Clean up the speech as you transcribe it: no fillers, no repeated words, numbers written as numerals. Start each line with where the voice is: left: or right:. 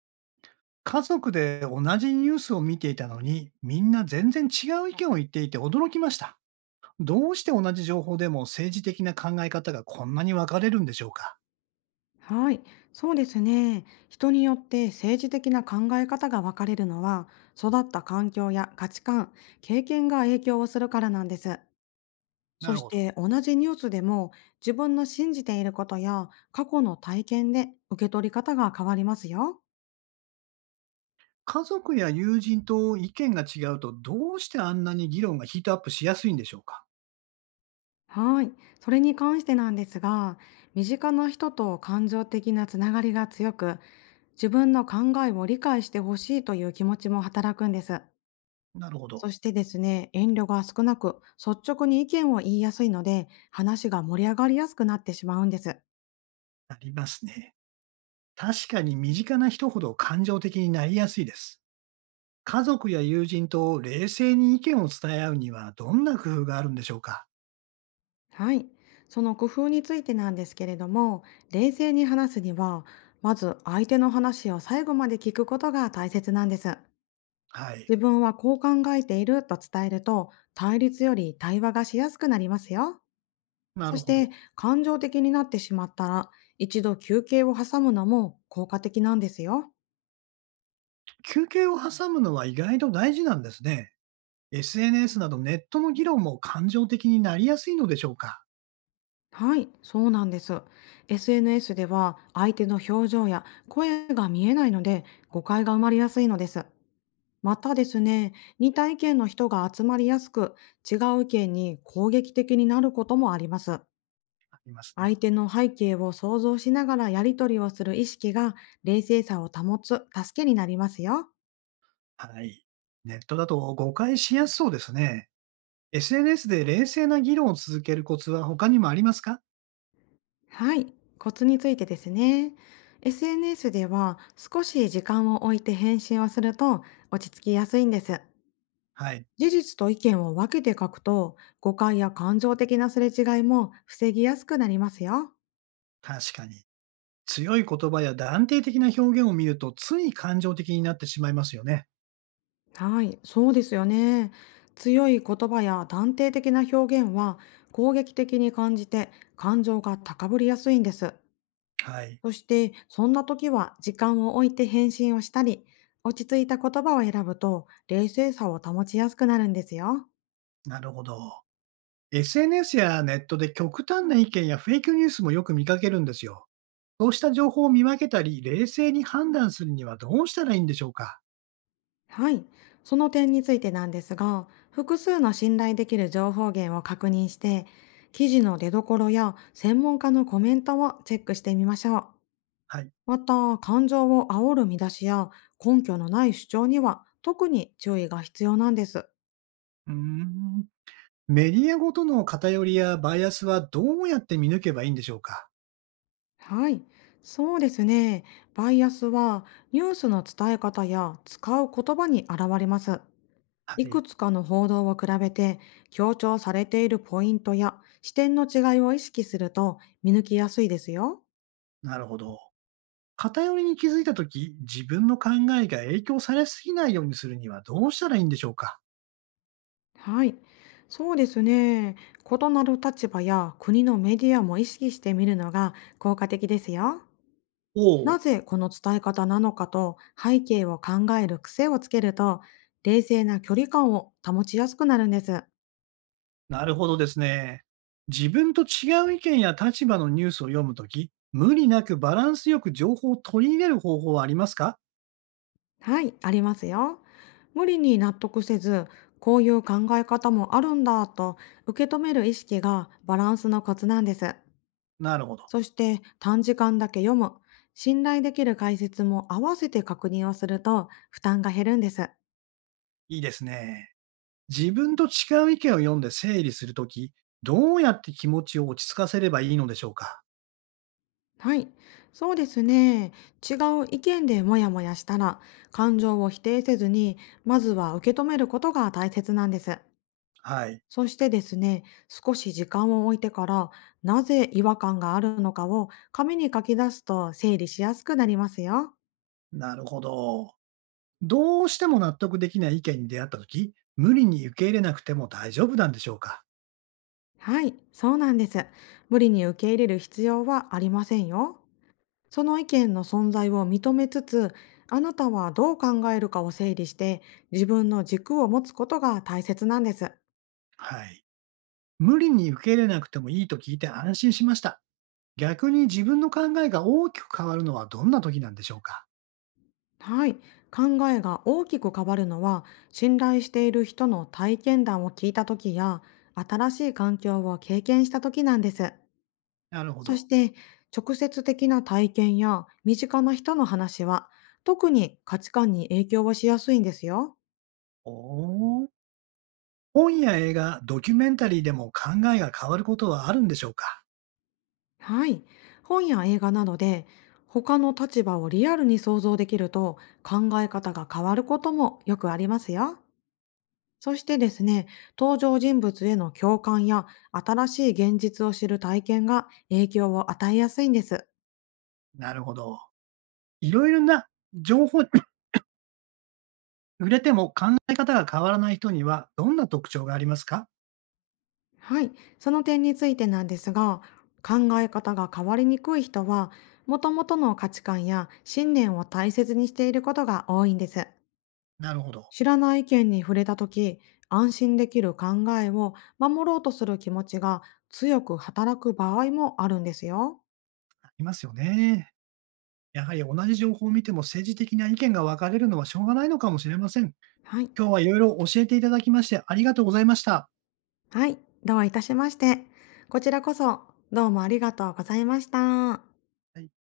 right: 家族で同じニュースを見ていたのに、みんな全然違う意見を言っていて驚きました。どうして同じ情報でも政治的な考え方がこんなに分かれるんでしょうか？
left: はい、そうですね。人によって政治的な考え方が分かれるのは、育った環境や価値観、経験が影響をするからなんです。
right: な
left: そ
right: る
left: し
right: ほど。
left: て同じニュースでも自分の信じていることや過去の体験で受け取り方が変わりますよ。
right: 家族や友人と意見が違うと、どうしてあんなに議論がヒートアップしやすいんでしょうか？
left: はい、それに関してなんですが、身近な人と感情的なつながりが強く、自分の考えを理解してほしいという気持ちも働くんです。
right: なるほど。
left: そしてですね、遠慮が少なく、率直に意見を言いやすいので、話が盛り上がりやすくなってしまうんです。
right: なりますね。確かに身近な人ほど感情的になりやすいです。家族や友人と冷静に意見を伝え合うには、どんな工夫があるんでしょうか？
left: はい。その工夫についてなんですけれども、冷静に話すには、まず相手の話を最後まで聞くことが大切なんです。
right: はい。
left: 自分はこう考えていると伝えると、対立より対話がしやすくなりますよ。
right: な
left: そ
right: る
left: し
right: ほ
left: て、
right: ど。
left: 感情的になってしまったら、一度休憩を挟むのも効果的なんですよ。
right: 休憩を挟むのは意外と大事なんですね。SNS などネットの議論も感情的になりやすいのでしょうか？
left: はい、そうなんです。SNS では相手の表情や声が見えないので誤解が生まれやすいのです。またですね、似た意見の人が集まりやすく、違う意見に攻撃的になることもあります。
right: ありますね。
left: 相手の背景を想像しながらやり取りをする意識が冷静さを保つ助けになりますよ。
right: はい。ネットだと誤解しやすそうですね。SNS で冷静な議論を続けるコツは他にもありますか？
left: はい、コツについてですね。SNS では少し時間を置いて返信をすると落ち着きやすいんです。
right: はい。
left: 事実と意見を分けて書くと、誤解や感情的なすれ違いも防ぎやすくなりますよ。
right: 確かに。強い言葉や断定的な表現を見るとつい感情的になってしまいますよね。
left: はい、そうですよね。強い言葉や断定的な表現は攻撃的に感じて感情が高ぶりやすいんです。
right: はい。
left: そして、そんな時は時間を置いて返信をしたり、落ち着いた言葉を選ぶと冷静さを保ちやすくなるんですよ。
right: なるほど。SNS やネットで極端な意見やフェイクニュースもよく見かけるんですよ。そうした情報を見分けたり、冷静に判断するにはどうしたらいいんでしょうか？
left: はい。その点についてなんですが、複数の信頼できる情報源を確認して、記事の出どころや専門家のコメントをチェックしてみましょう。
right: はい。
left: また、感情を煽る見出しや根拠のない主張には特に注意が必要なんです。
right: うーん。メディアごとの偏りやバイアスはどうやって見抜けばいいんでしょうか？
left: はい。そうですね。バイアスはニュースの伝え方や使う言葉に現れます。
right: は
left: いく
right: い、
left: つかの報道を比べて強調されているポイントや視点の違いを意識すると見抜きやすいですよ。
right: なるほど。偏りに気づいたとき、自分の考えが影響されすぎないようにするにはどうしたらいいんでしょうか？
left: はい。そうですね。異なる立場や国のメディアも意識してみるのが効果的ですよ。
right: おお、
left: なぜこの伝え方なのかと背景を考える癖をつけると冷静な距離感を保ちやすくなるんです。
right: なるほどですね。自分と違う意見や立場のニュースを読むとき、無理なくバランスよく情報を取り入れる方法はありますか？
left: はい、ありますよ。無理に納得せず、こういう考え方もあるんだと受け止める意識がバランスのコツなんです。
right: なるほど、
left: そして短時間だけ読む、信頼できる解説も合わせて確認をすると負担が減るんです。
right: いいですね。自分と違う意見を読んで整理するとき、どうやって気持ちを落ち着かせればいいのでしょうか？
left: はい、そうですね。違う意見でモヤモヤしたら、感情を否定せずに、まずは受け止めることが大切なんです。
right: はい。
left: そしてですね、少し時間を置いてから、なぜ違和感があるのかを紙に書き出すと整理しやすくなりますよ。
right: なるほど。どうしても納得できない意見に出会ったとき、無理に受け入れなくても大丈夫なんでしょうか？
left: はい、そうなんです。無理に受け入れる必要はありませんよ。その意見の存在を認めつつ、あなたはどう考えるかを整理して、自分の軸を持つことが大切なんです。
right: はい。無理に受け入れなくてもいいと聞いて安心しました。逆に自分の考えが大きく変わるのはどんな時なんでしょうか？
left: はい、考えが大きく変わるのは信頼している人の体験談を聞いた時や新しい環境を経験した時なんです。
right: なるほ
left: そ
right: ど。
left: して直接的な体験や身近な人の話は特に価値観に影響をしやすいんですよ。
right: おー、本や映画、ドキュメンタリーでも考えが変わることはあるんでしょうか？
left: はい、本や映画などで他の立場をリアルに想像できると考え方が変わることもよくありますよ。そしてですね、登場人物への共感や新しい現実を知る体験が影響を与えやすいんです。
right: なるほど。いろいろな情報売れても考え方が変わらない人にはどんな特徴がありますか？
left: はい。その点についてなんですが、考え方が変わりにくい人は、もともとの価値観や信念を大切にしていることが多いんです。
right: なるほど。
left: 知らない意見に触れたとき、安心できる考えを守ろうとする気持ちが強く働く場合もあるんですよ。
right: ありますよね。やはり同じ情報を見ても政治的な意見が分かれるのはしょうがないのかもしれません。
left: はい。
right: 今日はいろいろ教えていただきましてありがとうございました。
left: はい、どういたしまして。こちらこそ、どうもありがとうございました。